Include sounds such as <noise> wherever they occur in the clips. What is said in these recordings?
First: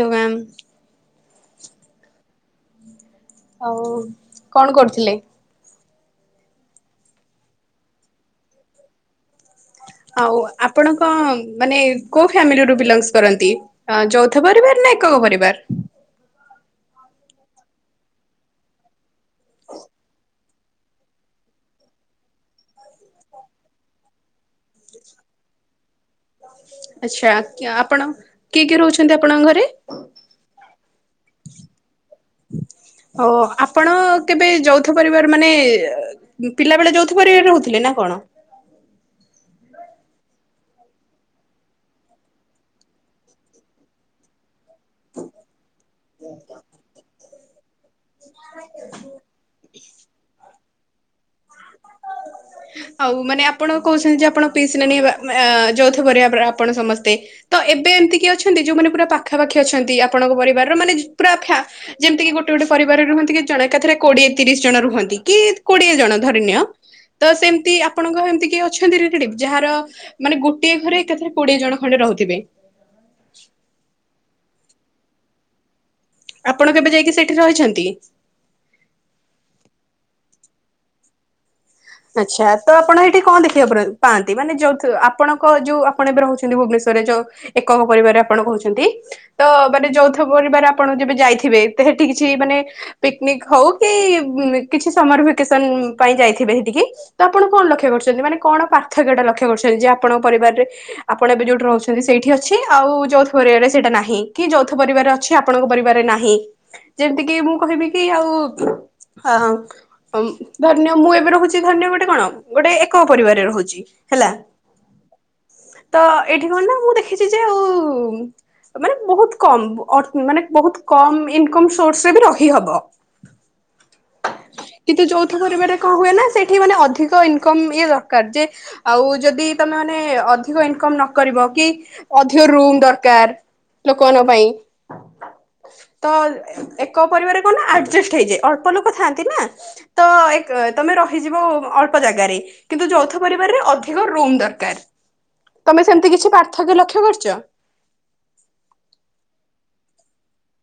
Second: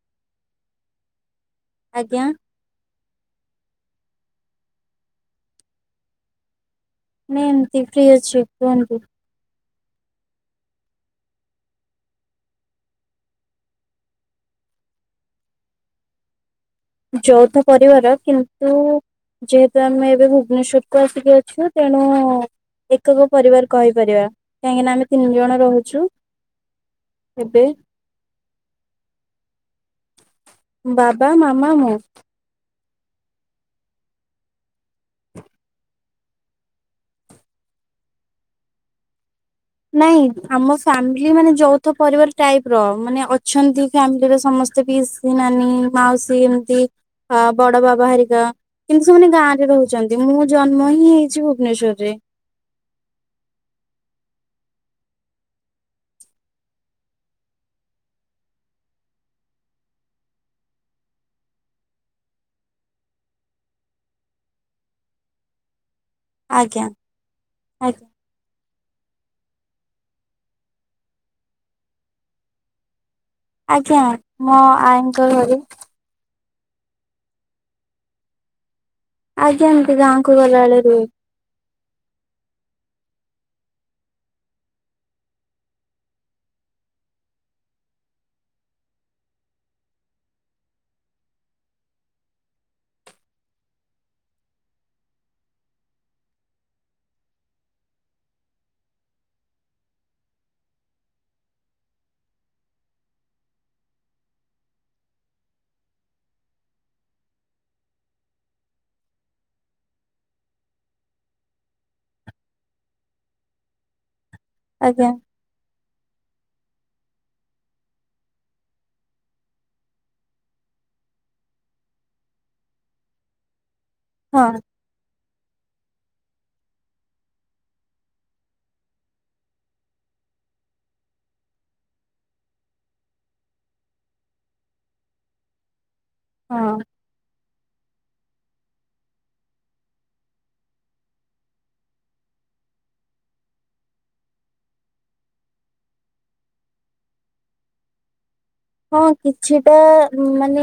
ତୋ ଗ୍ରାମ ଆଜ୍ଞା। ଆଉ କଣ କରୁଥିଲେ? ନାଇଁ ଏମିତି ଫ୍ରି ଅଛି କୁହନ୍ତୁ? ଆଉ ଆପଣଙ୍କ ମାନେ କୋଉ ଫ୍ୟାମିଲିରୁ ବିଲଙ୍ଗସ୍ କରନ୍ତି? ଯୌଥ ପରିବାର ନା ଏକକ ପରିବାର? ଯୌଥ ପରିବାର କିନ୍ତୁ‌‌ ଯେହେତୁ ଆମେ ଏବେ ଭୁବନେଶ୍ବରକୁୁ ଆସିକି ଅଛୁ ତେଣୁ ଏକକ ପରିବାର କହିପାରିବା କାହିଁକିନା ଆମେ ତିନି ଜଣ ରହୁଛୁ ଆଚ୍ଛା ଏବେ। ଆପଣ କିଏ କିଏ ରହୁଛନ୍ତି ଆପଣଙ୍କ ଘରେ? ବାବା, ମାମା, ମୁଁ। ଓ ଆପଣ କେବେ ଯୌଥ ପରିବାର ମାନେ ଏ ପିଲା ବେଳେ ଯୌଥପରିବାରେ ରହୁଥିଲେ ନା କଣ? ନାଇଁ ଆମ ଫାମିଲି ମାନେ ଯୌଥ ପରିବାର ଟାଇପ ର ମାନେ ଅଛନ୍ତି ଫ୍ୟାମିଲିରେ ସମ ପିସି ନାନୀ, ମାଉସୀ ଏମିତି ଅ ବଡ ବାବା ହରିକା କିନ୍ତୁ ସେମାନେ ଗାଁ ରେ ରହୁଛନ୍ତି ମୁଁ ଜନ୍ମ ହିଁ ହେଇଛି ଭୁ ଭୁବନେଶ୍ୱର ରେ। ଆଉ ମାନେ ଆପଣ କହୁଛନ୍ତି ଯେ ଆପଣ ପିସ ନାନୀ ଏମ-ଏ ଯୌଥପରିବାର ଆପଣ ସମସ୍ତେ। ତ ଏବେ ଏମିତି କିି ଅଛନ୍ତି ଯୋଉମାନେ ପୁରା ପାଖାପାଖି ଅଛନ୍ତି ଆପଣଙ୍କ ପରିବାରର ମାନେ ପୁରା ଫା ଯେମିତି କିି ଗୋଟେ ଗୋଟେ ପରିବାରରେ ରୁହନ୍ତି କି ଜଣେ ଏକାଥରେ କୋଡିଏ ତିରିଶ ଜଣ ରୁହନ୍ତି କି କୋଡିଏ ଜଣ ଧରିନିଅ। ଆଜ୍ଞା ତ ସେମିତି ଆପଣ ଆଜ୍ଞା ସାଙ୍ଗ ହେମିତି କିଏ ଅଛନ୍ତି ଇରିଟି ଯାହାର ମାନେ ଗୋଟିଏ ଘରେ ଏକାଥରେ କୋଡିଏ ଜଣ ଖଣ୍ଡେ ରହୁଥିବେ। ଆଜ୍ଞା ମୋ ଆଇଙ୍କ ଘରେ। ଆପଣ କେବେ ଯାଇକି ସେଇଠି ରହିଛନ୍ତି। ଆଜ୍ଞା ଏମିତି ଗାଁ କୁ ଗଲାବେଳେ ରୁହେ ଆଚ୍ଛା ତ ଆପଣ ଏଇଠି କଣ ଦେଖିବାକୁ ପାଆନ୍ତି ମାନେ ଯୋଉ ଆପଣଙ୍କ ଯୋଉ ଆପଣ ଏବେ ରହୁଛନ୍ତି ଭୁବନେଶ୍ୱରରେ ଯୋଉ ଏକଙ୍କ ପରିବାରରେ ଆପଣ କହୁଛନ୍ତି। ତ ମାନେ ଯୌଥ ପରିବାର ଆପଣ ଯେବେ ଯାଇଥିବେ ତ ହେଠି କିଛି ମାନେ ପିକ୍ନିକ୍ ହଉ କି କିଛି ସମର ଭେକେସନ ପାଇଁ ଯାଇଥିବେ ଟିକେ ତ ଆପଣ କଣ ଲକ୍ଷ୍ୟ କରୁଛନ୍ତି ମାନେ କଣ ପାର୍ଥକ୍ୟ ଟା ଲକ୍ଷ୍ୟ କରୁଛନ୍ତି ଯେ ଆପଣଙ୍କ ପରିବାରରେ ଆପଣ ଏବେ ଯୋଉଠି ରହୁଛନ୍ତି ସେଇଠି ଅଛି ଆଉ ଯୌଥ ପରିବାରରେ ସେଇଟା ନାହିଁ କି ଯୌଥ ପରିବାର ଅ ଅଛି ଆପଣଙ୍କ ପରିବାରରେ ନାହିଁ। ଯେମିତି କିି ମୁଁ କହିବି କି ଆଉ ଅ ଧରି ନିଅ ମୁଁ ଏବେ ରହୁଛି ଧରିନିଅ ଗୋଟେ କଣ ଗୋଟେ ଏକକ ପରିବାରରେ ରହୁଛି ହେଲା। ଆଜ୍ଞା। ତ ଏଇଠି କଣ ନା ମୁଁ ଦେଖିଛି ଯେ ଆଉ ମାନେ ବହୁତ କମ୍ ଅ ମାନେ ବହୁତ କମ୍ ଇନକମ ସୋର୍ସ ରେ ବି ରହିହବ। ହଁ। କିନ୍ତୁ ଯୌଥ ପରିବାରେ କଣ ହୁଏ ନା ସେଠି ମାନେ ଅଧିକ ଇନ୍ କମ ଇଏ ଦରକାର ଯେ ଆଉ ଯଦି ତମେ ମାନେ ଅଧିକ ଇନକମ ନ କରିବ କି ଅଧିକ ରୁମ ଦରକାର। ଲୋକମାନଙ୍କ ପାଇଁ ତ ହଁ ଏକ ପରିବାରେ କଣ ନା ଆଡଜେଷ୍ଟ ହେଇଯାଏ ଅଳ୍ପଲୋକ ଥାନ୍ତିନା ତ ଏକ ତମର ରହିଯିବ ଅଳ୍ପ ଜାଗାରେ କିନ୍ତୁ ଯୌଥ ପରିବାରରେ ଅଧିକ ରୁମ ଦରକାର। ତମେ ସେମିତି କିଛି ପାର୍ଥକ୍ୟ ଲକ୍ଷ୍ୟ କରିଛ। ହଁ କିଛିଟା ମାନେ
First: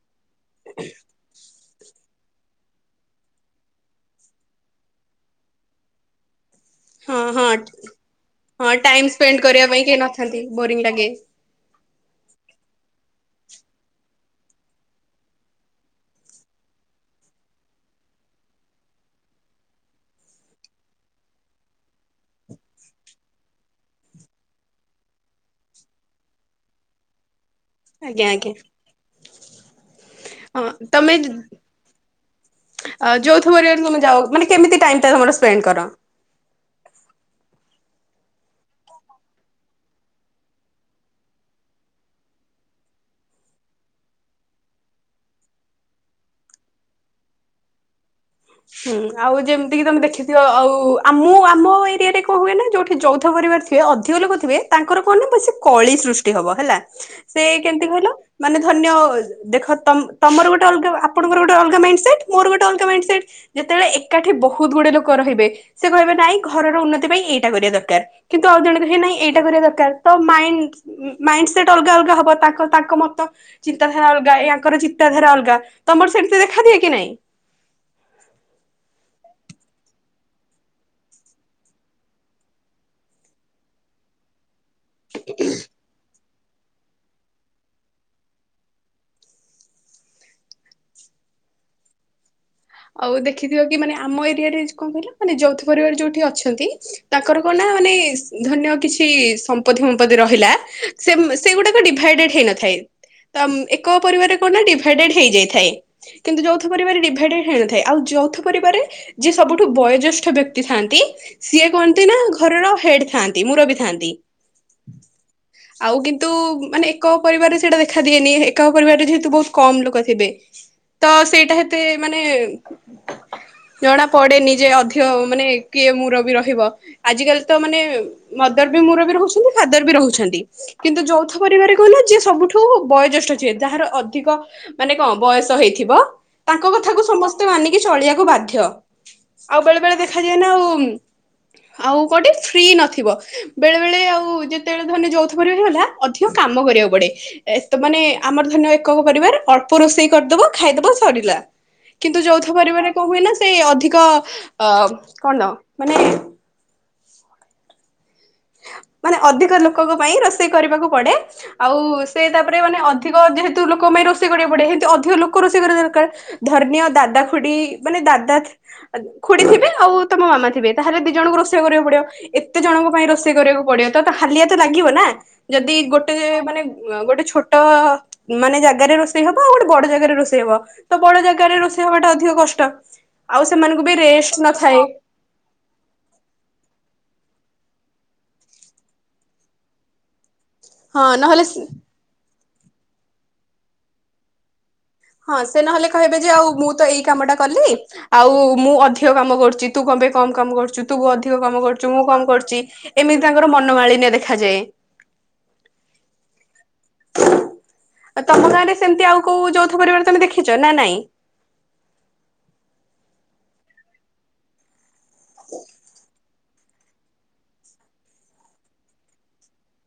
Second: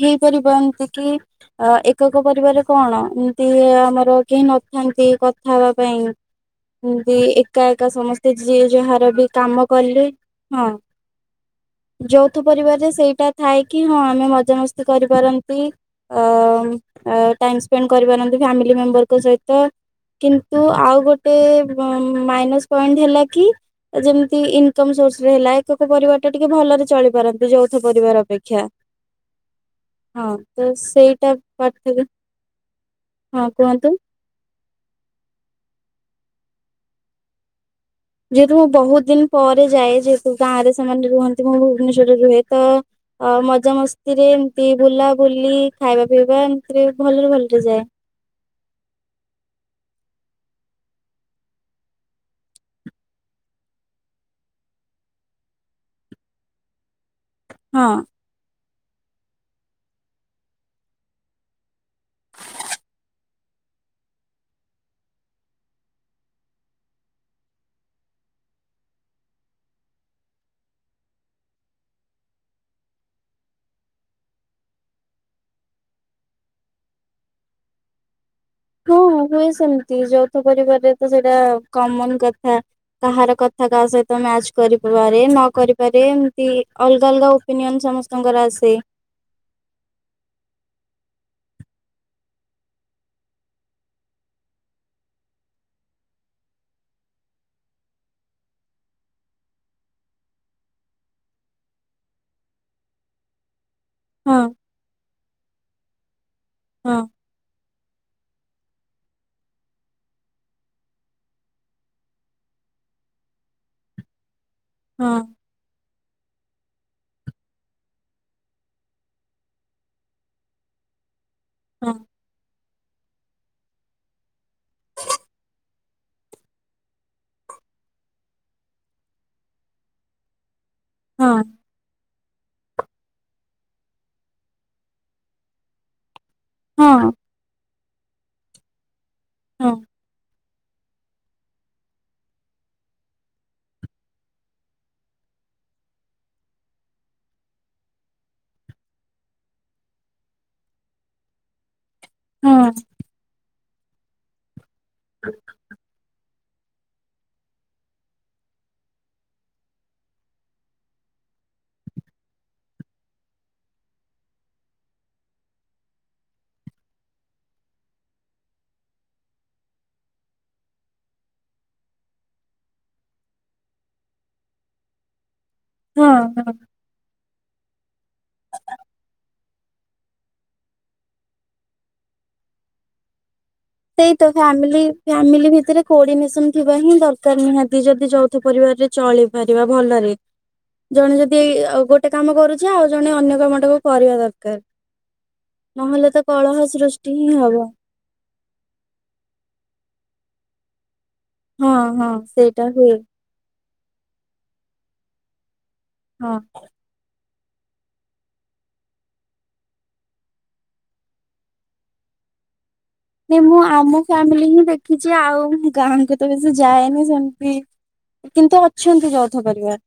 ହେଇପାରିବ ଏମିତି କି। ଅ ଏକକ ପରିବାର କଣ ଏମିତି ଆମର କେହି ନଥାନ୍ତି କଥା ହେବା ପାଇଁ। ଆଚ୍ଛା ଏମତି ହଁ ହଁ ଏକା ଏକା ସମସ୍ତେ ଯିଏ ହଁ ଯାହାର ଟାଇମ ବି ସ୍ପେଣ୍ଡ କାମ କରିବା ପାଇଁ କେହି କଲେ ନଥାନ୍ତି ହଁ ବୋରିଂ ଲାଗେ। ଯୌଥ ପରିବାରରେ ସେଇଟା ଥାଏ କି ହଁ ଆମେ ମଜାମସ୍ତି କରିପାରନ୍ତି। ଅ ଟାଇମ ସ୍ପେଣ୍ଡ କରିପାରନ୍ତି ଫ୍ୟାମିଲି ମେମ୍ବରଙ୍କ ସହିତ। କିନ୍ତୁ ଆଉ ଗୋଟେ ମାଇନସ ପଏଣ୍ଟ ହେଲା କି। ଯେମିତି ଇନକମ ସୋର୍ସ ରେ ହେଲା ଏକକ ପରିବାର ଟା ଟିକେ ଭଲରେ ଚଳି ପାରନ୍। ଯୌଥ ଆଜ୍ଞା ପରିବାର ଆଜ୍ଞା ଅପେକ୍ଷା ହଁ ତ ସେଇଟା ପାର୍ଥକ୍ୟ ଯୌଥ ହଁ ପରିବାରରେ କୁହନ୍ତୁ। ତମେ ଯାଅ ମାନେ କେମିତି ଟାଇମ୍ ଟା ତମର ସ୍ପେଣ୍ଡ କର। ଯେହେତୁ ମୁଁ ବହୁତ ଦିନ ପରେ ଯାଏ ଯେହେତୁ ଗାଁ ରେ ସେମାନେ ରୁହନ୍ତି ମୁଁ ଭୁବନେଶ୍ବରରେ ରୁହେ ତ ଅ ମଜା ମସ୍ତି ରେ ଏମତି ବୁଲା ବୁଲି ଖାଇବା ପିଇବା ଏମିତିରେ ଭଲରେ ଭଲରେ ଯାଏ। ହୁଁ ଆଉ ଯେମିତି କିି ତମେ ଦେଖିଥିବ ଆଉ ମୁଁ ଆମ ଆମ ଏରିଆରେ କଣ ହୁଏ ନା ଯୋଉଠି ଯୌଥ ପରିବାର ଥିବେ ଅଧିକ ଲୋକ ଥିବେ ତାଙ୍କର କଣ ନା ବ ସେ କଳି ସୃଷ୍ଟି ହବ ହେଲା ସେ କେମିତି ହଁ। କହିଲ ମାନେ ଧରିନିଅ ଦେଖ ତମର ଗୋଟେ ଅଲଗା ଆପଣଙ୍କର ଗୋଟେ ଅଲଗା ମାଇଣ୍ଡ ସେଟ୍ ମୋର ଗୋଟେ ଅଲଗା ମାଇଣ୍ଡ ସେଟ୍। ଯେତେବେଳେ ଏକାଠି ବହୁତ ଗୁଡେ ଲୋକ ରହିବେ ସେ କହିବେ ନାଇଁ ଘରର ଉନ୍ନତି ପାଇଁ ଏଇଟା କରିବା ଦରକାର। କିନ୍ତୁ ଆଉ ଜଣ କହିବେ ହେ ନାଇଁ ଏଇଟା କରିବା ଦରକାର ତ ମାଇଣ୍ଡ ମାଇଣ୍ଡ ସେଟ୍ ଅଲଗା ଅଲଗା ହବ ତାଙ୍କ ତାଙ୍କ ମତ। ଚିନ୍ତାଧାରା ଅଲଗା ୟାଙ୍କର ଚିନ୍ତାଧାରା ଅଲଗା ତମର ସେମିତି ଦେଖା ଦିଏ କି ନାଇଁ। ହଁ ହଁ ହୁଏ ସେମିତି ଯୌଥ ପରିବାରରେ ତ ସେଇଟା କମନ କଥା। କାହାର କଥା କାହା ସହିତ ମ୍ୟାଚ୍ କରିପାରେ ନ କରିପାରେ ଏମତି ଅଲଗା ଅଲଗା ଓପିନିଅନ ସମସ୍ତଙ୍କର ଆସେ। ଆଉ ଦେଖିଥିବ କି ମାନେ ଆମ ଏରିଆରେ କଣ କହିଲା ମାନେ ଯୌଥ ପରିବାର ଯୋଉଠି ଅଛନ୍ତି। ତାଙ୍କର କଣ ନା ମାନେ ଧନ୍ୟ କିଛି ସମ୍ପତ୍ତି ଫପତି ରହିଲା। ସେ ସେଗୁଡାକ ଡିଭାଇଡେଡ ହେଇନଥାଏ। ତ ଏକ ପରିବାରେ ହଁ କଣ ନା ଡିଭାଇଡେଡ ହେଇଯାଇଥାଏ କିନ୍ତୁ ଯୋଉଥ ହଁ ପରିବ ଡିଭାଇଡେଡ ହେ ଥାଏ ଆଉ ଯୌଥ ପରିବାରେ ଯିଏ ସବୁଠୁ ବୟୋଜ୍ୟେଷ୍ଠ ବ୍ୟକ୍ତି ଥାଆନ୍ତି। ସିଏ କହନ୍ତି ନା ଘରର ହେଡ ଥାନ୍ତି ମୁରବି ଥାନ୍ତି। ହଁ ଆଉ କିନ୍ତୁ ମାନେ ଏକ ପରିବାରରେ ସେଇଟା ଦେଖା ଦିଏନି ଏକ ପରିବାରରେ ଯେହେତୁ ବହୁତ କମ ଲୋକ ଥିବେ। ତ ସେଇଟା ହେତେ ହଁ। ମାନେ ଜଣା ପଡେ ନି ଜେ ଅଧିଅ ମାନେ କିଏ ମୂରବି ରହିବ। ଆଜ କାଲି ତ ମାନେ ମଦର ବି ମୁରବି ବି ରହୁଛନ୍ତି ଫାଦର ବି ରହୁଛନ୍ତି କିନ୍ତୁ ଯୌଥ ହଁ ପରିବାରରେ କହିଲ ଯିଏ ସବୁଠୁ ବୟୋଜ୍ୟେଷ୍ଠ ଯିଏ ଯାହାର ଅଧିକ ମାନେ କଣ ବୟସ ହେଇଥିବ? ୟ୍ୟାଙ୍କ ହଁ କଥାକୁ ହଁ ସମସ୍ତେ ମାନିକି ଚଳିବାକୁ ବାଧ୍ୟ ଆଉ ହଁ ବେଳେ ବେଳେ ଦେଖାଯାଏ ନା ଆଉ ଉଁ ଆଉ କୋଉଠି ଫ୍ରି ନଥିବ। ବେଳେ ବେଳେ ଆଉ ଯେତେବେଳେ ଧରିନିଅ ଯୌଥ ପରିବାରରେ ହେଲା ଅଧିକ କାମ କରିବାକୁ ପଡେ। ଏ ତ ମାନେ ଆମର ଧରିନିଅ ଏକକ ପରିବାର ଅଳ୍ପ ରୋଷେଇ କରିଦବ ଖାଇଦବ ସରିଲା। କିନ୍ତୁ ଯୋଉଥ ହଁ। ପରିବାରରେ କଣ ହୁଏ ନା ସେ ଅଧିକ ଅ କଣ ଦ ମାନେ ମାନେ ଅଧିକ ଲୋକଙ୍କ ପାଇଁ ରୋଷେଇ କରିବାକୁ ପଡେ। ଆଉ ସେ ତାପରେ ମାନେ ଅଧିକ ଯେହେତୁ ଲୋକଙ୍କ ପାଇଁ ରୋଷେଇ କରିବାକୁ ପଡେ, ହେନ୍ତି ଅଧିକ ଲୋକ ରୋଷେଇ କରିବା ଦରକାର। ଧରିନିଅ ଦାଦା, ଖୁଡି, ମାନେ ଦାଦା ଖୁଡି ଥିବେ ଆଉ ତମ ମାମା ଥିବେ ତାହେଲେ, ଦି ଜଣଙ୍କୁ ରୋଷେଇ କରିବାକୁ ପଡିବ ଏତେ ଜଣଙ୍କ ପାଇଁ ରୋଷେଇ କରିବାକୁ। ପଡିବ ତ ହାଲିଆ ତ ଲାଗିବ ନା ଯଦି ଗୋଟେ ହଁ ମାନେ ଗୋଟେ ଛୋଟ ମାନେ ଜାଗାରେ ରୋଷେଇ ହବ ଆଉ ଗୋଟେ ବଡ ଜାଗାରେ ରୋଷେଇ ହବ ତ ବଡ ଜାଗାରେ ରୋଷେଇ ହବାଟା ଅଧିକ କଷ୍ଟ। ଆଉ ସେମାନଙ୍କୁ ବି ସେଇ ତ ରେଷ୍ଟ ଫ୍ୟାମିଲି ନଥାଏ। ଫ୍ୟାମିଲି ଭିତରେ କୋର୍ଡିନେସନ ଥିବା ହିଁ ଦରକାର ନିହାନ୍ତି ଯଦି, ଯୌଥ ପରିବାରରେ ଚଳିପାରିବା ଭଲରେ। ହଁ ଜଣେ ଯଦି ଏଇ ନହେଲେ ଆଉ ଗୋଟେ କାମ କରୁଛି ଆଉ ଜଣେ ଅନ୍ୟ କାମଟାକୁ କରିବା ଦରକାର। ହଁ ସେ ନହେଲେ କହିବେ ତ ଯେ ଆଉ କଳହ ମୁଁ ତ ଏଇ ସୃଷ୍ଟି କାମ ହିଁ ଟା ହବ କଲି? ଆଉ ମୁଁ ଅଧିକ କାମ କରୁଛି, ତୁ କଣ ପାଇଁ କମ କାମ କରୁଛୁ। ତୁ ଅଧିକ କାମ ହଁ କରୁଛୁ ମୁଁ ହଁ କମ କରୁଛି, ସେଇଟା ହୁଏ। ଏମିତି ତାଙ୍କର ମନମାଳିନ୍ୟ ଦେଖାଯାଏ। ହଁ ଆ ତମ ଗାଁରେ ସେମିତି ଆଉ କୋଉ ଯୌଥ ପରିବାର ତମେ ଦେଖିଛ ନା ନାଇଁ? ନାଇଁ ମୁଁ ଆମ ଫ୍ୟାମିଲି ହିଁ ଦେଖିଛି ଆଉ ଗାଁଙ୍କୁ ତ ବେଶି ସେ ଯାଏନି ସେମିତି କିନ୍ତୁ ଅଛନ୍ତି, ଯୌଥ ପରିବାର।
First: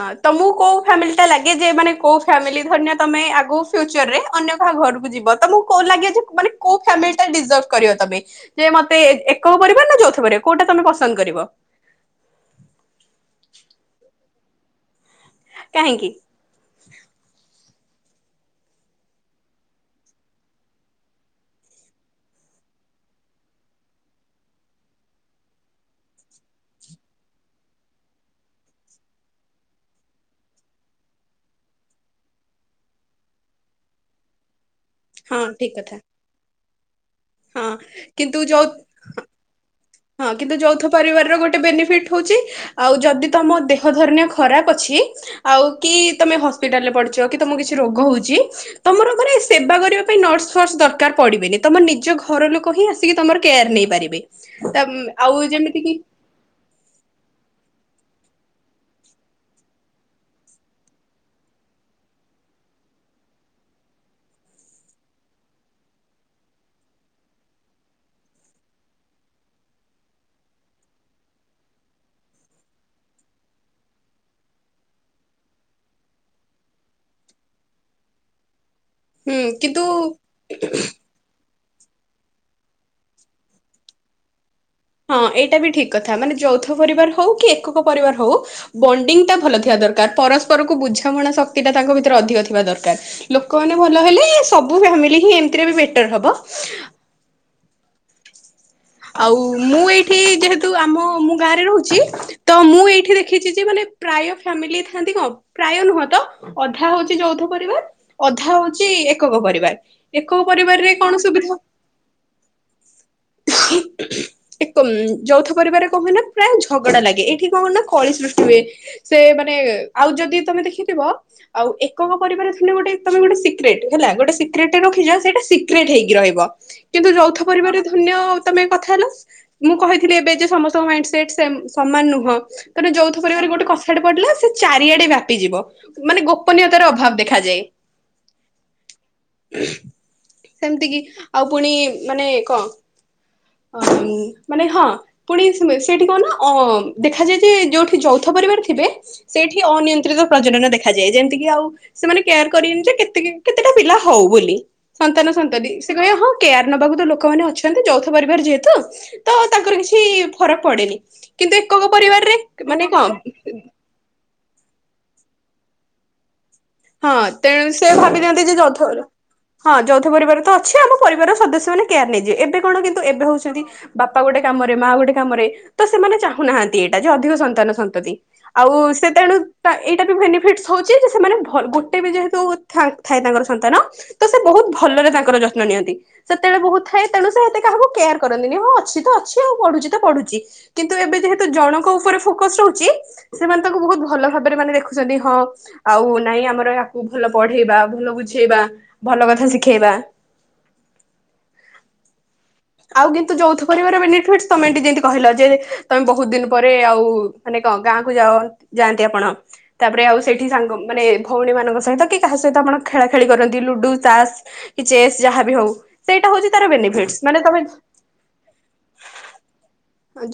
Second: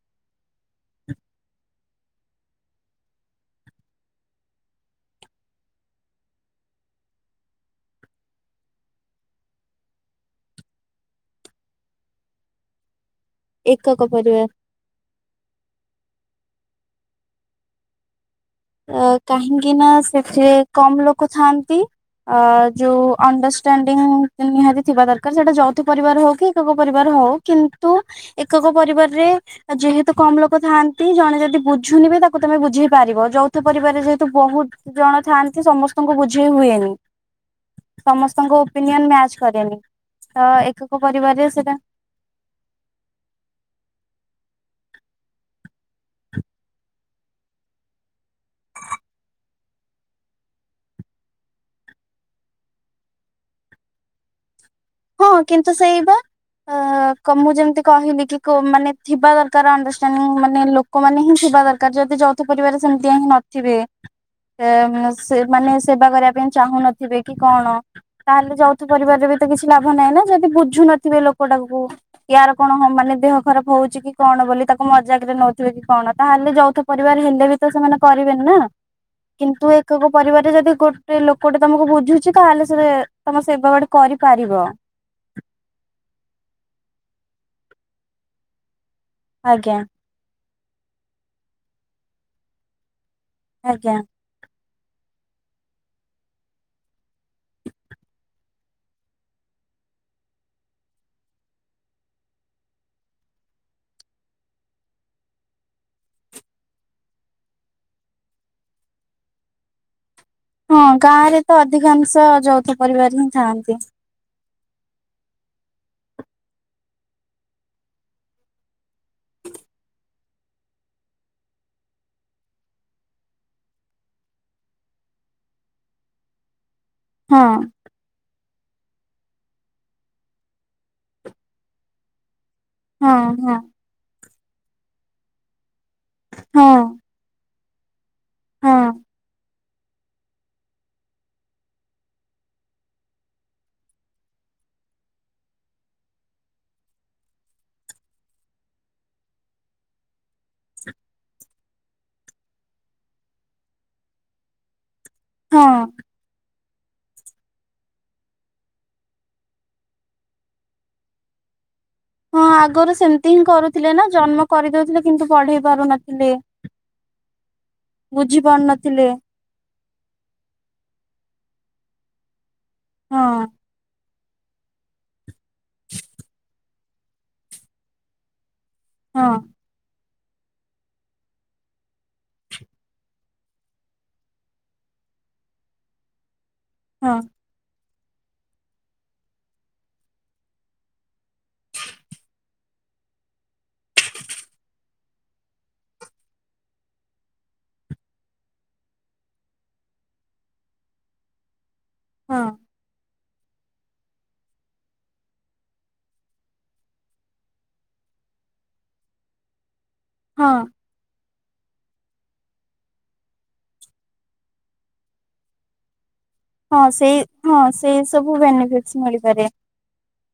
ଆଁ ତମକୁ କୋଉ ଫ୍ୟାମିଲି ଟା ଲାଗେ ଯେ ମାନେ କୋଉ ଫ୍ୟାମିଲି ଧରିନିଅ ତମେ ଆଗ ଫ୍ୟୁଚରରେ ଅନ୍ୟ କାହା ଘରକୁ ଯିବ ତମକୁ କଣ ଲାଗେ ଯେ ମାନେ କୋଉ ଫ୍ୟାମିଲୀ ଟା ଡିଜର୍ଭ କରିବ ତମେ। ଯେ ମତେ ଏକକ ପରିବାର ନା ଯୋଉଥ ପରିବାର କୋଉଟା ତମେ ପସନ୍ଦ କରିବ? ଏକକ ପରିବାର। କାହିଁକି? ଆ କାହିଁକି ନା, ସେଠେ କମ ଲୋକ ଥାଆନ୍ତି। ଆ ଯୋଉ ଅଣ୍ଡରଷ୍ଟାଣ୍ଡିଙ୍ଗ ନିହାତି ଥିବା ଦରକାର, ସେଇଟା ଯୌଥ ପରିବାର ହଉ କି ଏକକ ପରିବାର ହଉ। କିନ୍ତୁ ଏକକ ପରିବାରରେ ଯେହେତୁ କମ ଲୋକ ଥାଆନ୍ତି ଜଣେ ଯଦି ବୁଝୁନିବି ତାକୁ ତମେ ବୁଝେଇ ପାରିବ ଯୋଉ, ଥ ପରିବାରରେ ଯେହେତୁ, ବହୁତ ଜଣ ହଁ ଥାଆନ୍ତି ଠିକ କଥା ସମସ୍ତଙ୍କୁ ବୁଝେଇ ହୁଏନି। ହଁ କିନ୍ତୁ ସମସ୍ତଙ୍କ ଯୌଥ ଓପିନିଅନ ମ୍ୟାଚ କରେନି। ହଁ ତ କିନ୍ତୁ ଯୌଥ ଏକକ ପରିବାର ର ପରିବାରରେ ଗୋଟେ ସେଟା ବେନିଫିଟ ହଉଛି। ଆଉ ଯଦି ତମ ଦେହ ଧରିନିଅ ଖରାପ ଅଛି। ଆଉ କି ତମେ ହସ୍ପିଟାଲ ରେ ପଡିଛ, କି ତମକୁ କିଛି ରୋଗ ହୋଉଛି। ତମର ମାନେ ସେବା କରିବା ପାଇଁ ନର୍ସ, ଫର୍ସ ଦରକାର ପଡିବେନି ତମ ନିଜ ଘର ଲୋକ ହିଁ ଆସ ସିକି ତମର କେୟାର ନେଇପାରିବେ। ତାମ୍ ହଁ କିନ୍ତୁ ସେଇ ବା। <unintelligible> ଆ କ ମୁଁ ଯେମିତି କହିଲି କି, କୋଉମାନେ ଥିବା ଦରକାର ଅଣ୍ଡରଷ୍ଟାଣ୍ଡିଙ୍ଗ ମାନେ ଲୋକମାନେ ହିଁ ଥିବା ଦରକାର ଯଦି ଜ ଥ ପରିବାରରେ ସେମିତିଆ ହଁ ନଥିବେ। ସେ ମାନେ ସେବା କରିବା ପାଇଁ ଚାହୁଁନଥିବେ କି କଣ। ତାହେଲେ ଯଉଥ ପରିବାରରେ ବି ତ କିଛି ଲାଭ ନାହିଁ ନା ଯଦି ବୁଝୁ ନଥିବେ ଲୋକଟାକୁ। ଇୟାର କଣ ହଁ ମାନେ ଦେହ ଖରାପ ହଉଛି କି କଣ ବୋଲି ତାକୁ ମଜାକରେ ନଉଥିବେ କି କଣ ତାହେଲେ, ଯଉଥ ପରିବାର ହେଲେ ବି ତ ସେମାନେ କରିବେନି ନା କିନ୍ତୁ ଏକକ ପରିବାରରେ ଯଦି ଗୋ ଟେ ଲୋକଟେ ତମକୁ ବୁଝୁଛି ତାହେଲେ ସେ ତମ ସେବା ବାଡ଼ି କରିପାରିବ। ହଁ ଏଇଟା ବି ଠିକ କଥା ମାନେ ଯୌଥ ପରିବାର ହଉ କି ଏକକ ପରିବାର ହଉ ବଣ୍ଡିଙ୍ଗ ଟା ଭଲ ଥିବା ଆଜ୍ଞା ଦର କାର ପରସ୍ପର କୁ ବୁଝାମଣା ଶକ୍ତି ଟା ତାଙ୍କ ଭିତରେ ଅଧିକ ଥିବା ଦରକାର ଲୋକମାନେ ଆଜ୍ଞା ଭଲ ହେଲେ ସବୁ ଫ୍ୟାମିଲି ହିଁ ଏମତିରେ ବି ବେଟର ହବ। ଆଉ ମୁଁ ଏଇଠି ଯେହେତୁ ଆମ ମୁଁ ଗାଁରେ ରହୁଛି। ତ ମୁଁ ଏଇଠି ଦେଖିଛି ଯେ ମାନେ ପ୍ରାୟ ଫ୍ୟାମିଲି ଥାନ୍ତି କଣ ପ୍ରାୟ ନୁହଁ ତ ଅଧା ହଉଛି ଯୌଧ ପରିବାର ଅଧା ହଉଛି ଏକକ ପରିବାର। ଏକକ ହଁ ପରିବାରରେ ଗାଁ କଣ ରେ ତ ସୁବିଧା? ଅଧିକାଂଶ ଯୌଥ ପରିବାର ହିଁ ଥାଆନ୍ତି। ଏକ ଯୌଥ ପରିବାରେ କଣ ହୁଏ ନା ପ୍ରାୟ ଝଗଡା ଲାଗେ ଏଇଠି କଣ ହୁ ନା କଳି ସୃଷ୍ଟି ହୁଏ। ସେ ମାନେ ଆଉ ଯଦି ତମେ ଦେଖିଥିବ। ଆଉ ଏକକ ପରିବାର ଥିଲେ ଗୋଟେ ତମେ ଗୋଟେ ସିକ୍ରେଟ ହେଲା ଗୋଟେ ସିକ୍ରେଟରେ ରଖିଯା ସେଇଟା ସି କ୍ରେଟ ହେଇକି ରହିବ କିନ୍ତୁ ଯୌଥ ହଁ ପରିବାର ଧନ୍ୟ ତମେ କଥା ହେଲ ମୁଁ କହିଥିଲି ଏବେ ଯେ ସମସ୍ତଙ୍କ ମାଇଣ୍ଡ ସେଟ ସେ ସମାନ ନୁହଁ। ଥରେ ହଁ ଯୋଉଥ ପରିବାର ହଁ ଗୋଟେ କଥା ଟେ ପଡିଲା ସେ ଚାରିଆଡେ ବ୍ୟାପିଯିବ। ମାନେ ହଁ ଗୋପନୀୟତାର ଅଭାବ ଦେଖାାଯାଏ। ହଁ। ସେମିତି କିି ଆଉ ପୁଣି ମାନେ କଁ ଅ ଉଁ ମାନେ ହଁ। ପୁଣି ସେଇଠି କଣ ନା ଅ ଦେଖାଯାଏ ଯେ ଯୋଉଠି ଯୌଥ ପରିବାର ଥିବେ ସେଇଠି ଅନିୟନ୍ତ୍ରିତ ପ୍ରଜଜନ ଦେଖାଯାଏ ଯେମିତିକି ଆଉ ସେମାନେ କେୟାର କରିବେନି ଯେ କେତେ କେତେଟା ପିଲା ହଉ ବୋଲି ସନ୍ତାନ ହଁ ସଂତଦି ସେ କହିବେ ହଁ କେୟାର ନବାକୁ ତ ଲୋକମାନେ ଅଛନ୍ତି। ଥାନ୍ତି ଯୌଥ ପରିବାର ଯେହେତୁ ତ ତାଙ୍କର କିଛି ଫରକ ପଡେନି। କିନ୍ତୁ ଏକକ ପରିବାରରେ ମାନେ କଣ? ଥିଲେ ନା ଜନ୍ମ କରିଦଉଥିଲେ କିନ୍ତୁ ପଢେଇ ପାରୁନଥିଲେ। ହଁ ତେଣୁ ସେ ବୁଝି ଭାବିଦିଅନ୍ତି ଯେ ଯୌଥ ଘର ପାରୁନଥିଲେ ହଁ ଯୌଥ ପରିବାର ତ ଅଛି ଆମ ପରିବାରର ସଦସ୍ୟ ମାନେ କେୟାର ନେଇଯିବେ ଏବେ କଣ କିନ୍ତୁ ଏବେ ହଁ ହଉଛନ୍ତି ବାପା ଗୋଟେ କାମରେ ମା ଗୋଟେ କାମରେ ତ ସେମାନେ ଚାହୁଁନାହାନ୍ତି ଏଇଟା ଯେ ଅଧିକ ସନ୍ତାନ ସନ୍ତତି। ଆଉ ସେ ହଁ ତେଣୁ ତା ଏଇଟା ବି ବେନିଫିଟସ ହଉଛି ଯେ ସେମାନେ ଭ ଲ ଗୋଟେ ବି ଯେହେତୁ ଥା ଥାଏ ତାଙ୍କର ସନ୍ତାନ ତ ସେ ବହୁତ ଭଲରେ ତାଙ୍କର ଯତ୍ନ ନିଅନ୍ତି। ସେତେବେଳେ ବହୁତ ହଁ। ତ ଏତେ କାହାକୁ କେୟାର କରନ୍ତିନି। ହଁ ଅଛି ତ ଅଛି ଆଉ ପଢୁଚି ତ ପଢୁଚି। କିନ୍ତୁ ଏବେ ଯେହେତୁ ଜଣଙ୍କ ଉପରେ ଫୋକଷ ରହୁଛି ସେମାନେ ତା କୁ ବହୁତ ଭଲ ଭବାରେ ମାନେ ଦେଖୁଚନ୍ତି। ହଁ ଆଉ ନାଇଁ ଆମର ୟାକୁ ଭଲ ପଢେଇବା ଭଲ ବୁଝେଇବା ଭଲ କଥା ଶିଖେଇବା। ହଁ। ଆଉ କିନ୍ତୁ ଯୋଥ ପରିବାର ବେନିଫିଟ ତମେ ଏ ଯେମିତି କହିଲ ଯେ ତମେ ବହୁତ ଦିନ ପରେ ଆଉ ମାନେ କଣ ଗାଁ କୁ ଯା ଯାଆନ୍ତି ଆପଣ। ତାପରେ ଆଉ ସେଠି ହଁ ସାଙ୍ଗ ମାନେ ଭଉଣୀ ମାନଙ୍କ ସହିତ କି କାହା ସହିତ ଆପଣ ଖେଳା ଖେଳି କରନ୍ତି ଲୁଡୁ ତାସ କି ଚେସ୍ ଯାହା ବି ହଉ ସେଇଟା ହଉଚି ହଁ ସେଇ ହଁ ସେଇ ସବୁ ବେନିଫିଟଶ ମିଳିପାରେ।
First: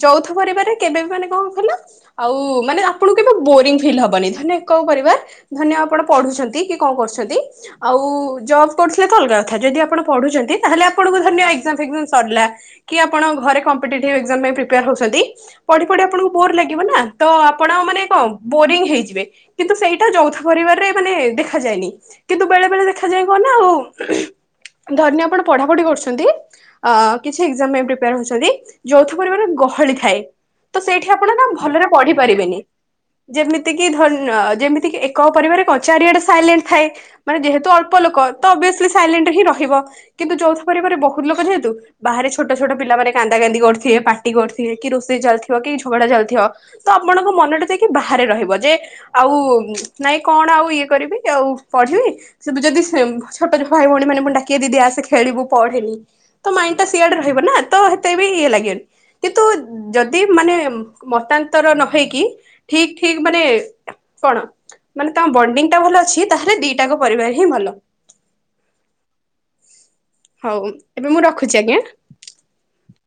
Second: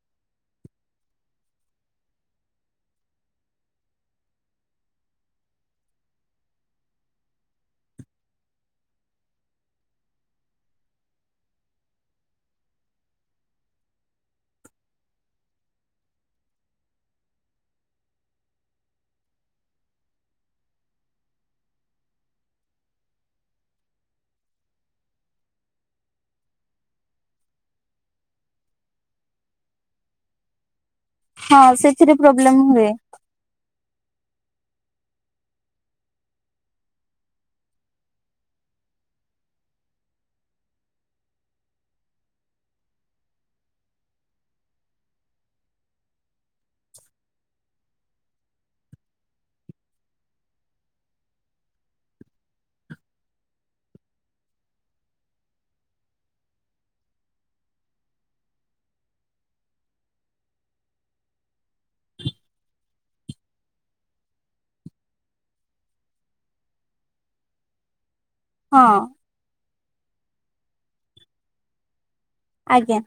ଯୌଥ ପରିବାରରେ କେବେ ବି ମାନେ କଣ ଖଲ ଆଉ ମାନେ ଆପଣଙ୍କୁ କେବେ ବୋରିଙ୍ଗ ଫିଲ୍ ହବନି। ଧରିନିଅ ଏକକ ପରିବାର ଧରି ନିଅ ଆପଣ ପଢୁଚନ୍ତି କି କଣ କରୁଚନ୍ତି ଆଉ ଜବ୍ କରୁଥିଲେ ତ ଅଲଗା କଥା ଯଦି ଆପଣ ପଢୁଚନ୍ତି ତାହେଲେ ଆପଣଙ୍କୁ <unintelligible> <unintelligible> ସରିଲା କି ଆପଣ ଘରେ କଂପେଟିଟୀଭି ଏକ୍ଜାମ ପାଇଁ ପ୍ରେପାରେ ହଉଚନ୍ତି ପଢି ପଢି ଆପଣଙ୍କୁ ବୋର ଲାଗିବ ନା ତ ଆପଣ ମାନେ କଣ ବୋରିଙ୍ଗ ହେଇଯିବେ। କିନ୍ତୁ ସେଇଟା ଯୌଥ ପରିବାରରେ ମାନେ ଦେଖାଯାଏନି। କିନ୍ତୁ ବେଳେ ବେଳେ ଦେଖାଯାଏ କଣ ନା ଧରିନିଅ ଆପଣ ପଢାପଢି କରୁଚନ୍ତି। ଅ କିଛି ଏକ୍ଜାମ ମ ପାଇଁ ପ୍ରିପେୟାର ହଉଚନ୍ତି। ଯୌଥ ପରିବାରରେ ଗହଳି ଥାଏ। ତ ସେଇଠି ଆପଣ ନା ହଁ ଭଲରେ ସେଥିରେ ପଢି ପ୍ରୋବ୍ଲେମ ପାରିବେନି। ହୁଏ ଯେମିତି କିି ଧରିନିଅ ଯେମିତି କିି ଏକ ପରିବାର ରେ କ ଚାରିଆଡେ ସାଇଲେଣ୍ଟ ଥାଏ। ମାନେ ଯେହେତୁ ଅଳ୍ପ ଲୋକ ତ ଅବିଅସଲି ସାଇଲେଟ ହିଁ ରହିବ। କିନ୍ତୁ ଯୌଥ ପରିବ ବହୁତ ଲୋକ ଯେହେତୁ ବାହାରେ ଛୋଟ ଛୋଟ ପିଲାମାନେ କାନ୍ଦା କାନ୍ଦି କର କରିଥିବେ ପାଟି କରଥେ କି ରୋଷେଇ ଚାଲିଥିବ କି ଝଗଡା ଚାଲିଥିବ ତ ଆପଣଙ୍କ ମନ ଟେ ଯାଇକି ବାହାରେ ରହିବ ଯେ ଆଉ ନାଇଁ କଣ ଆଉ ଇଏ କରିବି ଆଉ ପଢିବି <unintelligible> ଛୋଟଛୋଟ ଭାଇ ଭଉଣି ମାନେ ପୁଣି ଡାକିଏ ଦି ଆସେ ଖେଳିବୁ ପଢେନି। ତ ମାଇଣ୍ଡ ଟା ସିଆଡ ରହିବ ନା ତ ହେତେ ବି ଇଏ ଲାଗେନି। କିନ୍ତୁ ଯଦି ମାନେ ମତାନ୍ତର ନ ହେଇକି ଠିକ ଠିକ ମାନେ କଣ ମାନେ ତମ ବଣ୍ଡିଙ୍ଗ ଟା ଭଲ ଅଛି ତାହେଲେ ଦିଟାଙ୍କ ପରିବାର ହିଁ ଭଲ। ହଁ। ହଉ ଏବେ ମୁଁ ରଖୁଚି ଆଜ୍ଞା। ଆଜ୍ଞା।